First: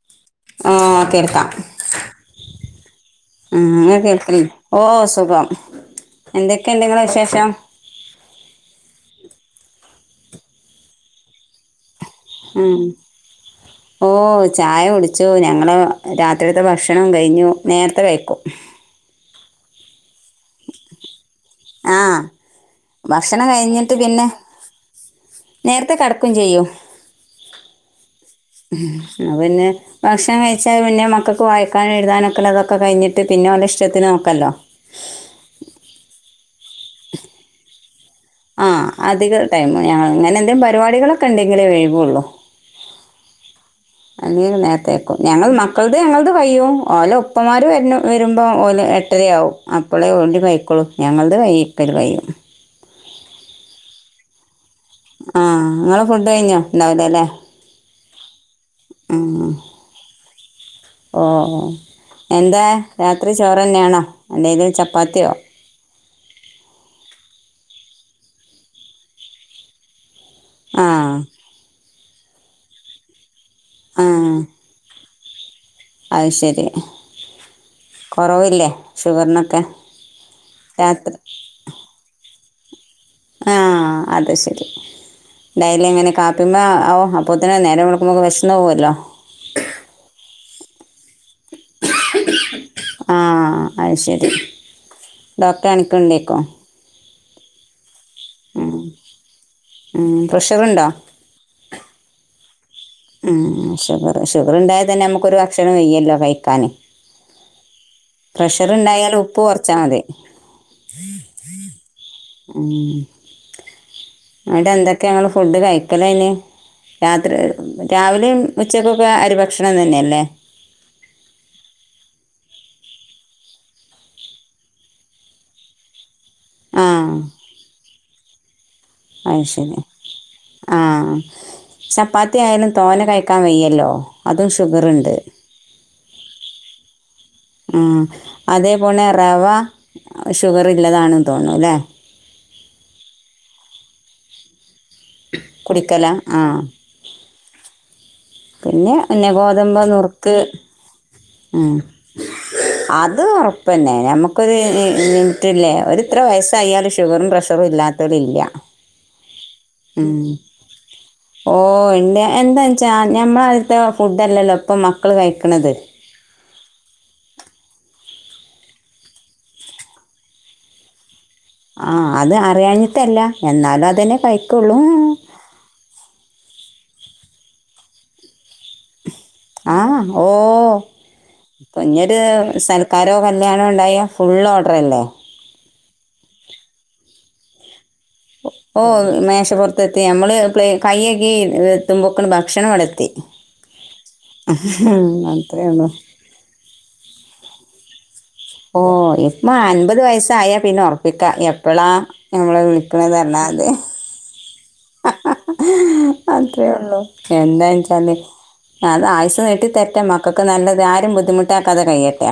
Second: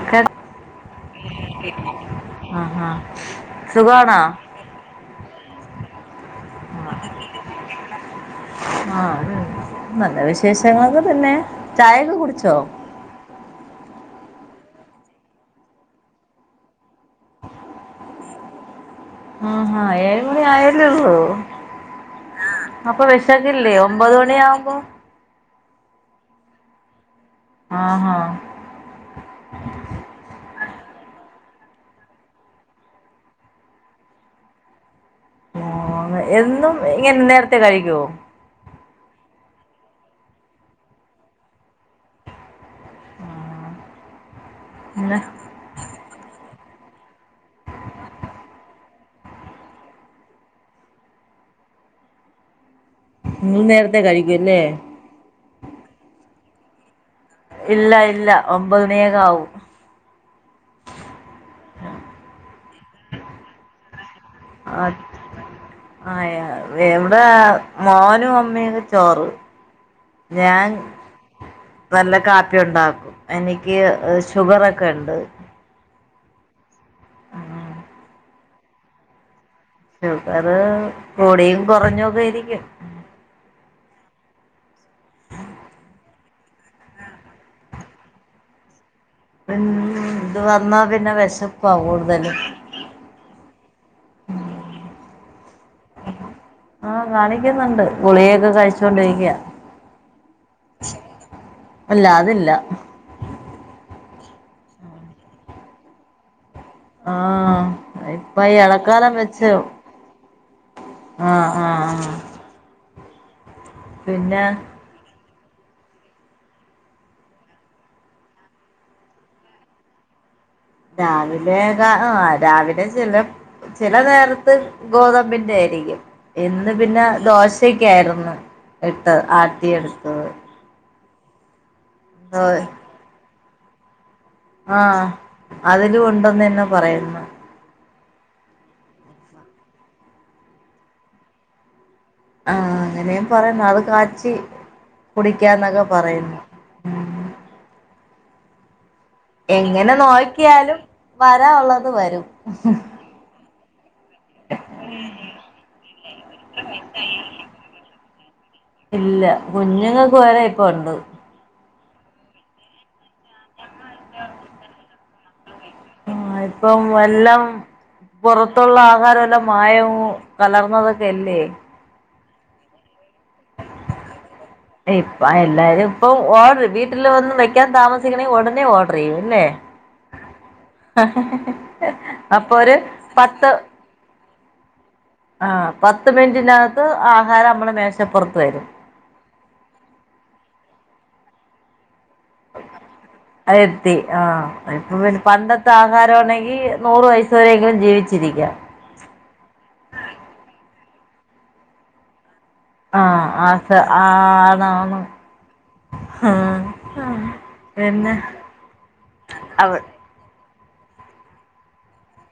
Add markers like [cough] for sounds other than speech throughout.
ആഹ് ആ കേൾക്കാം ആഹ് ഉം സുഖാണോ [unintelligible] ഓ സുഖം എന്തൊക്കെയങ്ങളെ വിശേഷം ആഹ് അത് നല്ല വിശേഷങ്ങളൊക്കെ തന്നെ ചായ ഉം ഓ ചായ കുടിച്ചു ഞങ്ങള്‌ രാത്രിത്തെ ഭക്ഷണം കഴിഞ്ഞു നേരത്തെ വയ്ക്കും ആഹ ആഹ ഏ ഴു മ ണി ആയല്ലേള്ളൂ ആഹ് ആ അപ്പൊ ഭക്ഷണം വിശക്കില്ലേ കഴിഞ്ഞിട്ട് ഒമ്പത് പിന്നെ മണിആവുമ്പോ നേരത്തെ കടക്കും ചെയ്യും ആഹ് ഹ ന്ന പിന്നെ ഭക്ഷണം കഴിച്ചാൽ പിന്നെ മക്കൾക്ക് വായിക്കാനും എഴുതാനൊക്കെള്ളത് ക്കെ കഴിഞ്ഞിട്ട് പിന്നെ അവടെ ഇഷ്ടത്തിന് നോക്കല്ലോ [unintelligible] എന്നും ഇങ്ങനെ നേരത്തെ കഴിക്കോ ആ അധിക ടൈം ഞങ്ങൾ അങ്ങനെ എന്തേങ്കിലും പരിപാടികളൊക്കെ ഉണ്ടെങ്കിലേ വൈകുള്ളൂ അല്ലെങ്കിലും നേരത്തെക്കും പിന്നെ ഞങ്ങൾ മക്കളുടെ ഞങ്ങളുടെ വൈകും ഓല ഉപ്പമാർ വര്ണ വരുമ്പോൾ ഓല എട്ടരയാവും അപ്പോളേ ഓൽ കഴിക്കോളൂ ഞങ്ങളത് കൈക്കൽ കൈയും നി നേരത്തെ കഴിക്കൂല്ലേ ആഹ നിങ്ങള് ഫുഡ് കഴിഞ്ഞോ ഉണ്ടാവലേ അലെ ഇല്ല ഇല്ല ഒമ്പത്ണിയക്കെ ആവും. ഓ എന്താ രാത്രി ചോറന്നെയാണോ? അല്ലേല് ചപ്പാത്തിയോ? ആ എവിടെ മോനും അമ്മയയും ഒക്കെ ചോറ് ഞാൻ ആഹ്. നല്ല കാപ്പി ഉണ്ടാ എനിക്ക് ആ ഷുഗറൊക്കെ ഉണ്ട്. അത് ശരി. കുറവില്ലേ ഷുഗറിന ഷുഗർ കൂടിയും കുറഞ്ഞൊക്കെ ഇരിക്കും. ഡയലി എങ്ങനെ കാപ്പിയ്പോ [unintelligible] അപ്പൊത്തിനെ നേരെ മുടക്കുമ്പോക്ക് വിഷം പോകുമല്ലോ ഉം ഇത് വന്നാ പിന്നെ വിശ ആഹ് അത് ശരി ഡോക്ടറെ എനക്ക്ണ്ടേക്കോ. ആഹ് കാണിക്കുന്നുണ്ട്. ഗുളിയൊക്കെ കഴിച്ചൊണ്ടിരിക്ക ഉ പ്രഷറുണ്ടോ? ഇല്ല ഉം ഷുഗർ ഷുഗറുണ്ടായൽ തന്നെ നമുക്കൊരു ഭക്ഷണം വെയ്യല്ലോ കഴിക്കാന് ആ ഇപ്പ ഈ ഉണ്ടായാൽ എളക്കാലം ഉപ്പ് വെച്ച് കുറച്ചാൽ മതി ആ ആ ആ ഉം. അവിടെ എന്തൊക്കെ ങ്ങള് ഫുഡ് കഴിക്കലയ്ന് രാത്രി രാവിലെയും ഉച്ചക്കൊക്കെ അരിഭക്ഷണം തന്നെയല്ലേ? രാവിലെ ആ രാവിലെ ചില ചില നേരത്ത് ഗോതമ്പിന്റെ ആയിരിക്കും എന്ന് ആ പിന്നെ ദോശൊക്കെ ആയിരുന്നു ഇട്ട് അത് ആട്ടി ശരി എടുത്തത് ചപ്പാത്തിയാലും തോനെ കായ് ക വയ്യല്ലോ അതും ഷുഗറ്ണ്ട് ണ്ടന്നെ പറയുന്നു ആ അതേപോലെ റവ ഷുഗർല്ലതാണന്ന് തോന്നും ല്ലേ ആഹ് അങ്ങനേം പറയാം ഇന്നാള് കാച്ചി. കുടിക്കാം ന്നെക്കെ കുടിക്കല പറയുന്നു ആ ഉം പിന്നെ പിന്നെ ഗോതമ്പ് എങ്ങനെ നുറുക്ക് നോയ്ക്കിയാലും വരാള്ളത് വരും. പിന്നേ നമുക്കൊരു ലി ലിമിറ്റില്ലേ. ഒരു ഇത്രെ വയസ്സായാല് ഷുഗറും പ്രഷറും ഇല്ലാ ത്തൊലില്ല്യ. ഇല്ല കുഞ്ഞുങ്ങക്ക് വരെ ഇപ്പൊ ഉണ്ട് ന്തെ എന്താണ്ച്ചാ ഞമ്മളാൽത്തെ ഫുഡല്ലല്ലോ ഇപ്പൊ മക്കള് കഴിക്ക്ണത്? ആ ഇപ്പം എല്ലാം പൊറത്തുള്ള ആഹാരം എല്ലാം മായവും കലർന്നതൊക്കെ? ആ അത് അറിയാണി ട്ടല്ല എന്നാലും അതെന്നെ കയ്ക്കൊള്ളൂ [unintelligible] വീട്ടില് ഒന്ന് വെക്കാൻ താമസിക്കണേ ഉടനെ ഓട ആഹ് ഓ തുഞ്ഞൊര് അപ്പൊ ഒരു സൽക്കാരോ പത്ത് കല്യാണോ ഉണ്ടായാ ഫുള്ള് ഓർഡർ അല്ലേ ആഹ് പത്ത് മിനി കിൻ്റെകത്ത് ആ, സാനമ്മളെ മേശ ഞാ പ്പുറത്ത് വരും പ്പുറത്തെത്തി നമ്മള്‌ കൈയ്യെകി അത് എത്തി ആഹ് ഇപ്പ പിന്നെ അത്രേ പണ്ടത്തെ ഉള്ളൂ ആഹാര ആണെങ്കിൽ നൂറ് വയസ് വരെയങ്കിലും ജീവിച്ച ഓ ഇപ്പ അൻപത് വയസ്സായ പിന്നേർ ഇക്ക എപ്പള ആഹാസ് ആ ആ ഹഹ അത്രേ ഉള്ളു എന്താച്ചാല് പിന്നെ അത് ആയുസ നീട്ടി അവ തെരട്ടെ മക്കക്ക്‌ ഒക്കെ നല്ലത് ആരേം ബുദ്ധിമുട്ടാക്കാതകഴിയട്ടെ.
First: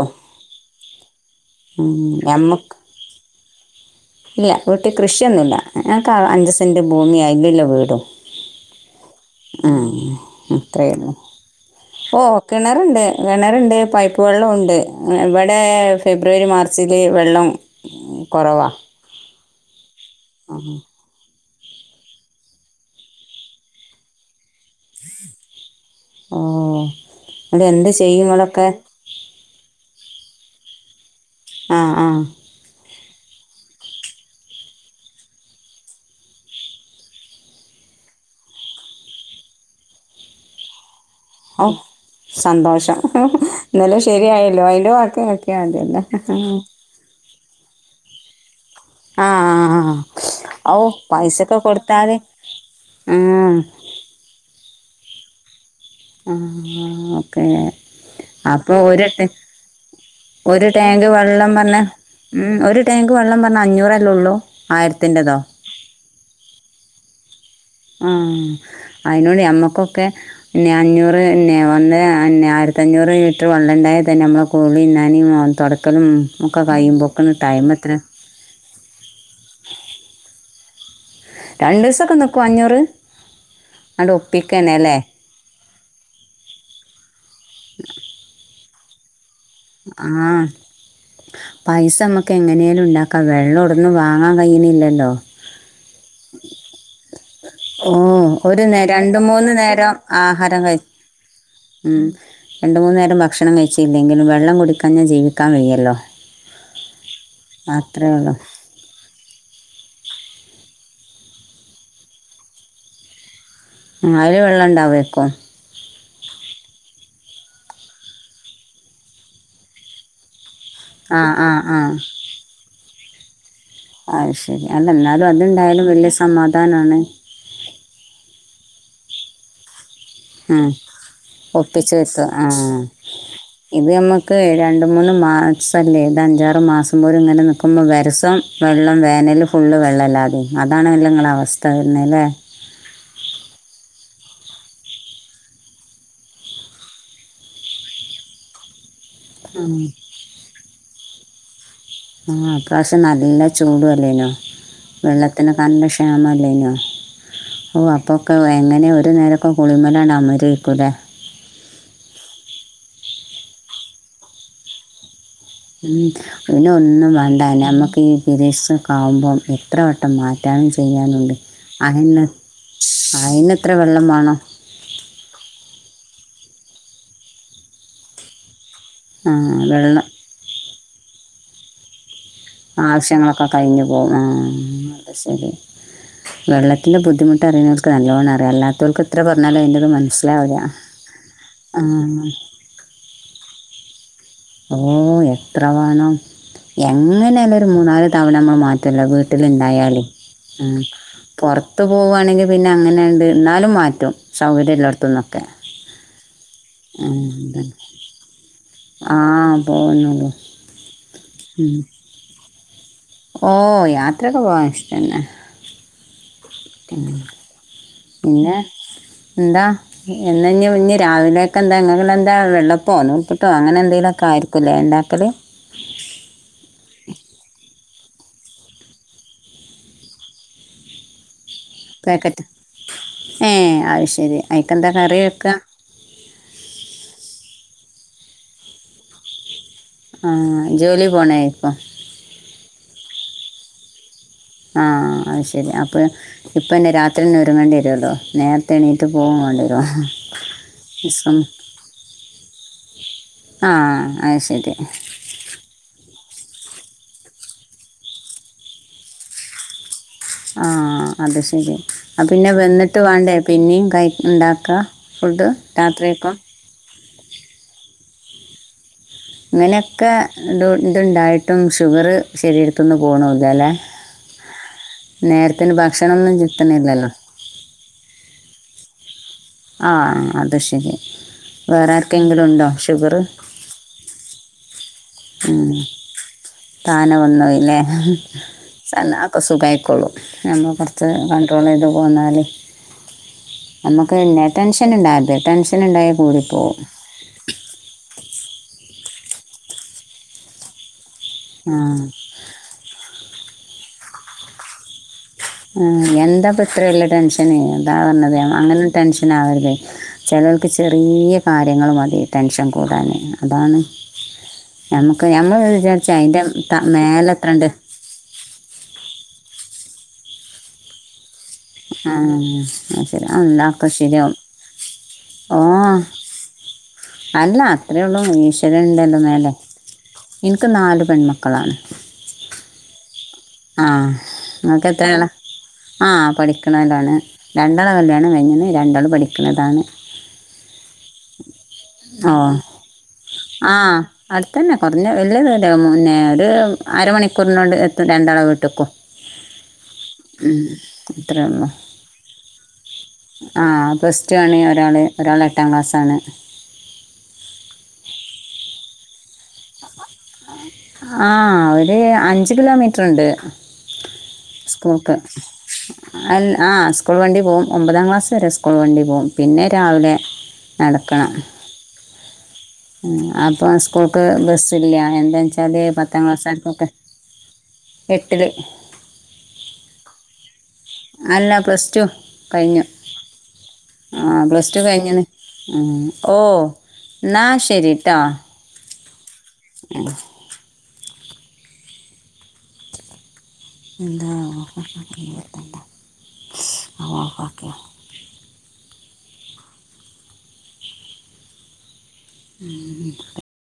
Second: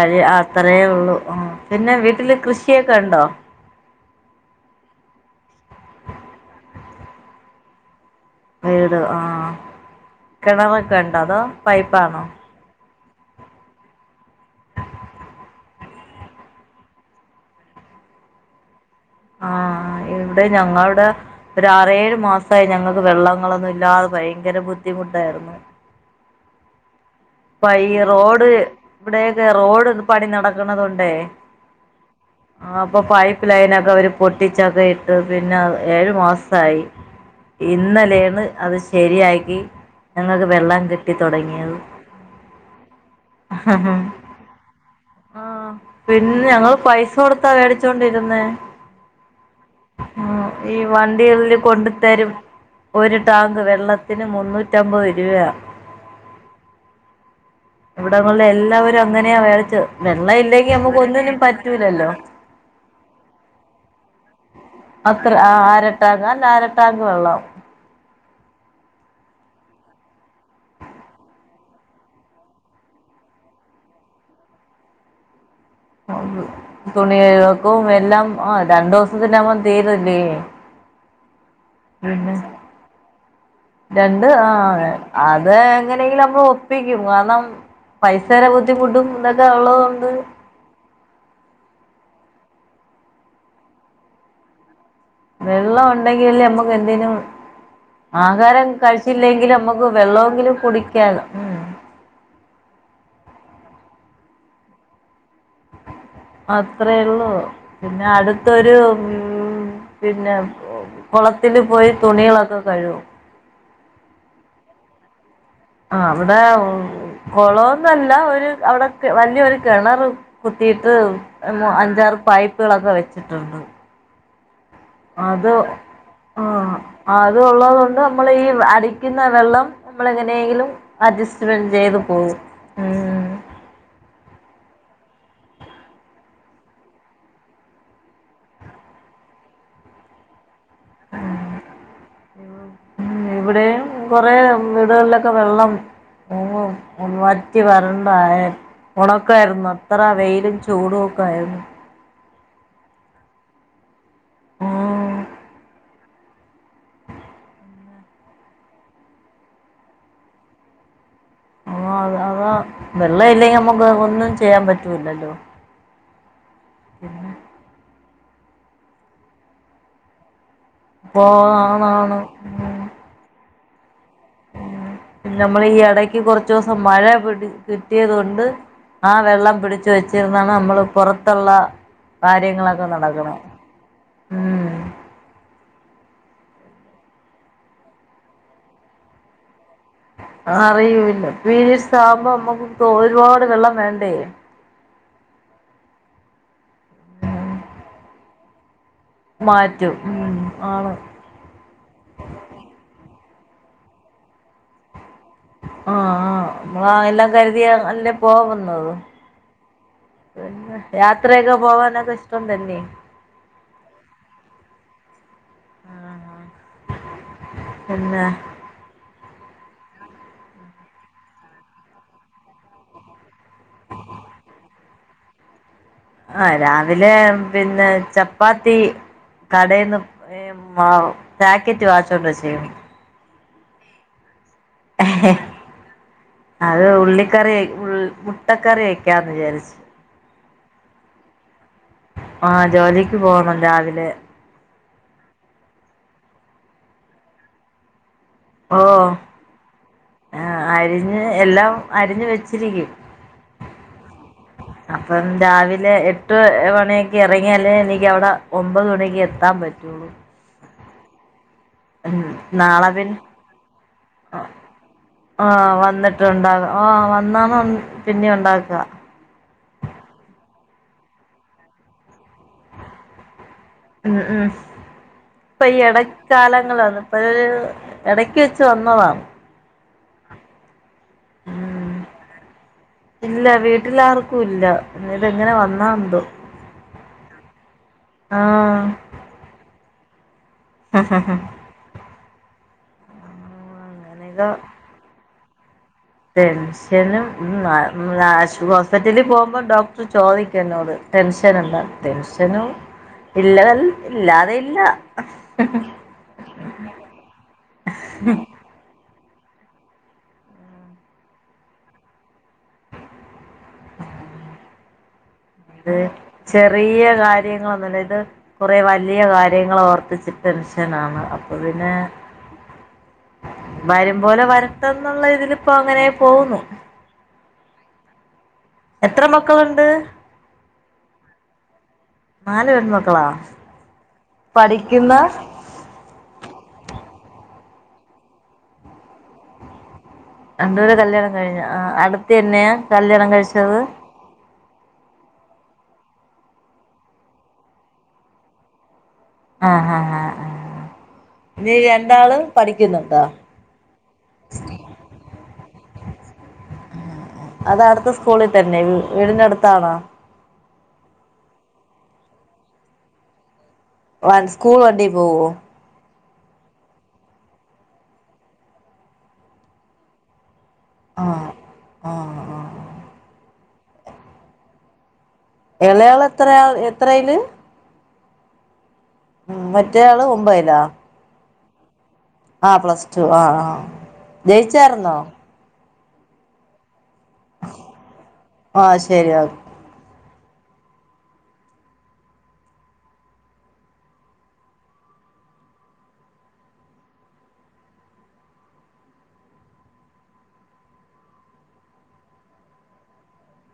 അയേ അത്രയേ ഉള്ളു ആ ഉം പിന്നെ വീട്ടില് ഞമ്മക്ക് കൃഷിയൊക്കെ ഉണ്ടോ? [unintelligible] ന്റെ ഭൂമി അയിലില്ല വീടും. വീട് ആഹ ഉം അത്രേ കിണറൊക്കെ ഉള്ളൂ ഉണ്ടോ? അതോ ഓ പൈപ്പാണോ? കിണറുണ്ട് കിണറുണ്ട്. പൈപ്പ് വെള്ളമ ഉണ്ട് ഇവിടെ ഫെബ്രുവരി മാർച്ചിൽ വെള്ളം കുറവാണ്. ആഹ ഇവിടെ ഞങ്ങളവിടെ ഒര ആറേഴ് മാസമായി ഞങ്ങൾക്ക് വെള്ളങ്ങളൊന്നും ഇല്ലാതെ ഭയങ്കര ബുദ്ധിമുട്ടായിരുന്നു. ആ പപ്പ ഈ റോഡ് ഇവിടെയൊക്കെ റോഡ് പണി നട ആണതുണ്ടേ ആഹ ആഹ അപ്പോൾ പൈപ്പ് ലൈനൊക്കെ അവർ പൊട്ടിച്ചൊക്കെ ഇട്ട് പിന്നെ ഏഴു മാസമായി ഇന്നലെയണ് അത് ശരിയാക്കി ഞങ്ങൾക്ക് വെള്ളം കി കിട്ടി ഓ തുടങ്ങിയത് സന്തോഷം എന്നാലും ശരിയായല്ലോ അതില വക്കി ആഹ് വോക്കിയതില്ല പിന്നെ ഞങ്ങള് പൈസ കൊടുത്താ മേടിച്ചോണ്ടിരുന്നേ ആഹ ഉം ഓ ഈ വണ്ടികളില് പൈസക്കെ കൊണ്ട് കൊടുത്താതെ തരും ഉ വരിവ ആഹ ആ ഓക്കേ ഇവിടങ്ങളിൽ അപ്പൾ എല്ലാവരും ഒരു അങ്ങനെയാ മേടിച്ചത് വെള്ളം ഒരു ഇല്ലെങ്കി നമുക്ക് ടാങ്ക് ഒന്നിനും വെള്ളം പറഞ്ഞൽ പറ്റൂലല്ലോ ഒരു ടാങ്ക് വെള്ളം പറഞ്ഞ അഞ്ഞൂറല്ലേ ഉള്ളൂ അത്ര ആയിരത്തിന്റെതോ ആ ആരട്ടാങ് അ ആരട്ടാങ്ക് വെള്ളം ആ അതിനോട് നമ്മുക്കൊക്കെ പിന്നെ അഞ്ഞൂറ് പിന്നെ വന്ന് പിന്നെ ആയിരത്തഞ്ഞൂറ് ലിറ്റർ വെള്ളം ഉണ്ടായൽ തന്നെ നമ്മളെ കുലിം നനിം ഇന്നാനും തുണിയഴക്കും എത്ര എല്ലാം ആ രണ്ടു ദിവസത്തിനാവുമ്പം തീരല്ലേ [inaudible] പിന്നെ നിൽക്കും അഞ്ഞൂറ് അങ്ങട് രണ്ട് ആ ഒപ്പിക്കന്നെ അല്ലേ അത് എങ്ങനെയെങ്കിലും നമ്മൾ ഒപ്പിക്കും കാരണം പൈസയുടെ ബു [unintelligible] എന്ത അവളോണ്ട് ആഹ് പൈസ നമുക്ക് എങ്ങനേലും ഉണ്ടാക്കാം വെള്ളമൊടന്നും വാങ്ങാൻ കഴിയുന്നില്ലല്ലോ വെള്ളം ഉണ്ടെങ്കില് നമ്മുക്ക് എതിനും ഓ ഒരു നേം രണ്ട മൂന്ന് നമ്മുക്ക് നേരം വെള്ളമെങ്കിലും ആഹാരം കഴി കുടിക്കാലോ ഉം ഉ രണ്ട് മൂന്ന് നേരം ഭക്ഷണം കഴിച്ചില്ലെങ്കിലും വെള്ളം കുടിക്കാഞ്ഞ ജീവിക്കാൻ വയ്യല്ലോ അത്രേ ഉള്ളു പിന്നെ അത്രേ ഉള്ളൂ അടുത്തൊരു ഉ പിന്നെ കുളത്തില് പോയി തുണികളൊക്കെ കഴുവും ആയല് വെള്ളം ഇണ്ടാവേക്കു ആ അവിടെ കുളന്നല്ല ഒരു അവിടെ വലിയൊ ഒരു കിണറ് കുത്തിയിട്ട് ആഹ് ആഹ് അഞ്ചാറ് പൈപ്പുകളൊക്കെ വെച്ചു ചിട്ടന്ന് അസ് അത് ആഹ് സമാധാനമാണ് അത് ഒള്ളത് കൊണ്ട് നമ്മള് ഈ അടിക്കുന്ന വെള്ളം ഉ നമ്മളെങ്ങനെയെങ്കിലും അഡ്ജസ്റ്റ്മെന്റ് ഒപ്പിച്ച ചെയ്ത് വത്ത പോകും ആ ഇത് നമ്മക്ക് ര പ മൂന്ന് മാസംമല്ലേ ഇത് അഞ്ചാറ് മാസം പോലും ഇങ്ങനെ നിൽക്കുമ്പോൾ വരസം വെള്ളം വേനൽ ഫുള്ള് വെള്ളംമല്ലാത അതാണ എല്ലാം നിങ്ങള അവസ്ഥ വരുന്നല്ലേ ഉം ഇവിടെയും കൊറെ വീടുകളിലൊക്കെ വെള്ളം മാറ്റി വരണ്ടായൽ ഉണക്കായിരുന്നു അത്ര വെയിലും ചൂടും ഒക്കെ ആയിരുന്നു ആഹ അ പ്രാവശ്യം നല്ല ചൂടു അല്ലേനോ? ആഹ് വെള്ളത്തിന് [unintelligible] [unintelligible] നോ ഓ അപ്പോക്കെ എങ്ങനെയ ഒരു നേരക്കെ കുളിമലമരേക്കും ല്ലേ? അ അതാ വെള്ള ഇല്ലെങ്കിൽ നമുക്ക് ഒന്നും ചെയ്യാൻ പറ്റൂല്ലല്ലോ? ഉ പിന്നെ ഒന്നും വേണ്ടന്ന നമ്മുക്ക് പിരീഡ്സ് ഒക്കെ ആവുമ്പോം എത്ര വട്ടം മാറ്റി സ്കാൻ ചെയ്യാനുണ്ട് പോണാണ് [unintelligible] വേണം പിന്നെ നമ്മള് ഈ എടക്ക് കൊറച്ച്- കൊറച്ചു ദിവസം മഴ കിട്ടിയതു കൊണ്ട് ആ വെള്ളം പിടിച്ചു വെച്ചിരുന്നാണ് നമ്മള് പുറ- [unintelligible] ആവശ്യങ്ങളൊക്കെ കഴിഞ്ഞു പോകും ആ ഉം അത് ശരി വെള്ളത്തിന്റെ ബുദ്ധിമുട്ട് അറിയുന്നവർക്ക് നല്ലോണം അറിയാം അല്ലാത്തവർക്ക് എത്ര പറഞ്ഞാലും അതിൻ്റെത് മന- അറിയൂല്ല പീരയഡ്സ് ആകുമ്പോ നമ്മുക്ക് ഒരുപാട് വെള്ളം വേണ്ട [unintelligible] ഓ എത്ര വേണം എങ്ങനെലും ഒരു മൂന്നാല് തവണ നമ്മള് മാറ്റ- പറ്റല്ല വീട്ടില മാറ്റും ഇണ്ടായാലും ഉം ആണ് പൊറത്ത് പോവുവാണെങ്കിൽ പിന്നെ അങ്ങനെയാണ്ട് - എന്നാലും മാറ്റും സൗകര്യം ഇല്ലായിടത്തുംന്ന് ആഹ ആഹ് നമ്മ എല്ലാം അതാണ് കരുതിയ അല്ലേ പോവുന്നത് ആഹ് പോകുന്നുള്ളൂ പിന്നെ യാത്രയൊക്കെ ഉം പോവാനൊക്കെ ഇഷ്ടം തന്നെ ഓ യാത്രൊക്കെ പോവാൻ ഇഷ്ടന്നെ പിന്നെ പിന്നെ എന്താ ഇന്ന് ഞ്ഞ് രാവിലെയൊക്കെ എന്താ ങ്ങക്ക് ന്ന് എന്താ വെള്ളപ്പമോ നൂൽപ്പെിട്ടോ അങ്ങനെ എന്തെേങ്കിലുമൊക്കെ ആയിരിക്കുംല്ലേ ഇണ്ടാക്കൽ ആ രാവിലെ പിന്നെ ചപ്പാത്തി കടേന്ന് മാവ് പായ്ക്കറ്റ് വാങ്ങിച്ചോണ് വച്ചേക്കും ഏ ആത് ശരി അയിക്കെന്താ കറി വെക്ക അത് ഉള്ളിക്കറി ഉ മുട്ടക്കറി ഒക്കാന്ന് വിചാരിച്ചു ആ ജോലി പോണെ ആ ജോലി ക്ക് പോണം രാവിലെ ആ അത് ശരി അപ്പൊ ഇപ്പന്നെ രാത്രി ന്നെ ഒരുങ്ങേണ്ടി വരുമല്ലോ ഓ ആ അരിഞ്ഞ് എല്ലാം അരിഞ്ഞ് വെച്ചിരിക്കും ആഹ് അത്ശ അപ്പം രാവിലെ എ എട്ട് മണിയൊക്കെ ഇറങ്ങിയാലേ എനിക്ക് അവിടെ ഒമ്പത് മണിക്ക് എത്താൻ പറ്റുള്ളൂ ആഹ് അത് ശരി ഉം ആ പിന്നെ നാളെ വന്നിട്ട് പിന്നെ വാണ്ടേ പിന്നേം കൈ ഉണ്ടാക്ക ഫുഡ് ആഹ് വന്നിട്ട് രാത്രിയൊക്കെ ഉണ്ടാക ആഹ് വന്നാണ് പിന്നെ ഉണ്ടാക്കുക ഇങ്ങനെക്കെ ഡൂ ഇതുണ്ടായിട്ടും ഷുഗർ ശെരിരത്തിന്ന് പോണൂലല്ലേ ഉം ഉം ഇപ്പൊ ഈ ഭക്ഷണമൊന്നും ഇടക്കാലങ്ങളാണ് ചെത്തണില്ലല്ലോ ഇപ്പൊ ഇടക്ക് വെച്ച് വന്നതാണ് ആഹ് അത് ശരി വേറെ ഉം ആർക്കെങ്കിലും ഉണ്ടോ ഷുഗർ ഇല്ല വീട്ടിലാർക്കും ഇല്ല ഇതെങ്ങനെ ഉം വന്നാന്തോ താന വന്നത് ല്ലേ ആഹ് സാരല്ല അതൊക്ക സുഖായി കൊള്ളും നമ്മൾ കുറച്ച് കൺണ്ട്രോൾ ചെയ്ത് പോന്നാല് [inaudible] നമക്ക് പിന്നെ അങ്ങനെയൊക്കെ ടെൻഷനിണ്ടാവരുത് ടെൻഷ ടെൻഷനും മ് ആശ്വാസം പിറ്റലിൽ പോവുമ്പോ ഡോക്ടർ ചോദിക്കെന്നോട് ടെൻഷനുണ്ട ആ ടെൻഷനും ഇല്ലൽ ഇല്ലാതില്ല ആ എന്താപ്പത്രെ വല്യേ ടെൻഷന് അതാ പറഞ്ഞത് അങ്ങനൊന്നും ടെൻഷൻ അങ്ങനാവരുതയ് ചേലോർക്ക് ചെറിയ കാര്യങ്ങൾ മതി ടെൻഷൻ കൂടാൻ അതാണ് നമ്മ അത് ചെറിയ എത്ര ഉണ്ട് കാര്യങ്ങളൊന്നുല്ല ഇത് കുറേ വലിയ കാ കാര്യങ്ങൾ ഓർത്തിച്ച് ടെൻഷനാണ് പിന്നെ ആ അത് ശരി ആ, ഉണ്ടാക്കും ശരിയാവും വരുമ്പോലെ വരട്ടെന്നുള്ള ഓ ഇതിലിപ്പോ അങ്ങനെ പോകുന്നു അല്ല അത്രേ ഒള്ളൂ നി ഈശ് ശരൻ ഇണ്ടല്ലോ എത്ര മേലെ മക്കളുണ്ട് ഇക്ക് നാല് പെൺമക്കളാണ് നാല് പെൺമക്കളോ ആ ഇങ്ങക്ക് എത്രയാള ആഹ് പഠിക്ക നാലാണ് രണ്ടാളെ കല്യാണം കഴിഞ്ഞണ് രണ്ടാൾ പഠിക്കണതാണ് രണ്ടുപേരെ കല്യാണം കഴിഞ്ഞാ ആ അടുത്ത ഓ തന്നെയ കല്യാണം കഴിച്ച ആഹ് അ അടുത്തന്നെ കൊറഞ്ഞ വല്യ പിന്നെ ഒര് അരമണിക്കൂറിനോട് എത്തും രണ്ടാള വീട്ട്ക്കും ആഹ് ആഹ് ആഹ് ഉം ആഹ് അത്രെ ഉള്ളു ഇനി രണ്ടാള് പഠിക്കുന്നുണ്ടോ ആ പ്ലസ് ടു കഴിഞ്ഞു ഒരാള് ഒരാള് - എട്ടാം ക്ലാസ്സാണ് അത അടുത്ത സ്കൂളിൽ തന്നെ വീടിന് അടുത്താണോ ആ ഒര് അഞ്ചു കിലോമീറ്റർ ഉണ്ട് വ സ്കൂൾ വണ്ടി പോവോ അല്ല ആ സ്കൂൾ വണ്ടി പോവും ഒമ്പതാം ക്ലാസ് വരെ സ്കൂൾ വണ്ടി പോവും പിന്നെ രാവിലെ- നടക്കണം ആഹ് ആഹ് ആഹ് ഇപ്പം സ്കൂൾക്ക് ബസ് ഇല്ല എന്താണ് എളയവളേ എത്രയാ എത്രയില് എട്ടില് ഉം മറ്റേയാള് ഒമ്പതിലോ അല്ല പ്ലസ് ടു ആ കഴിഞ്ഞു പ്ലസ് ടു ആ ആ ആഹ് പ്ലസ് ടു ജയിച്ചായിരുന്നോ കഴിഞ്ഞണ് ഉം ഓ എന്നാ ശരിട്ടോ ആ ശരി ഓക്കെ അ [inaudible] ഉ [unintelligible]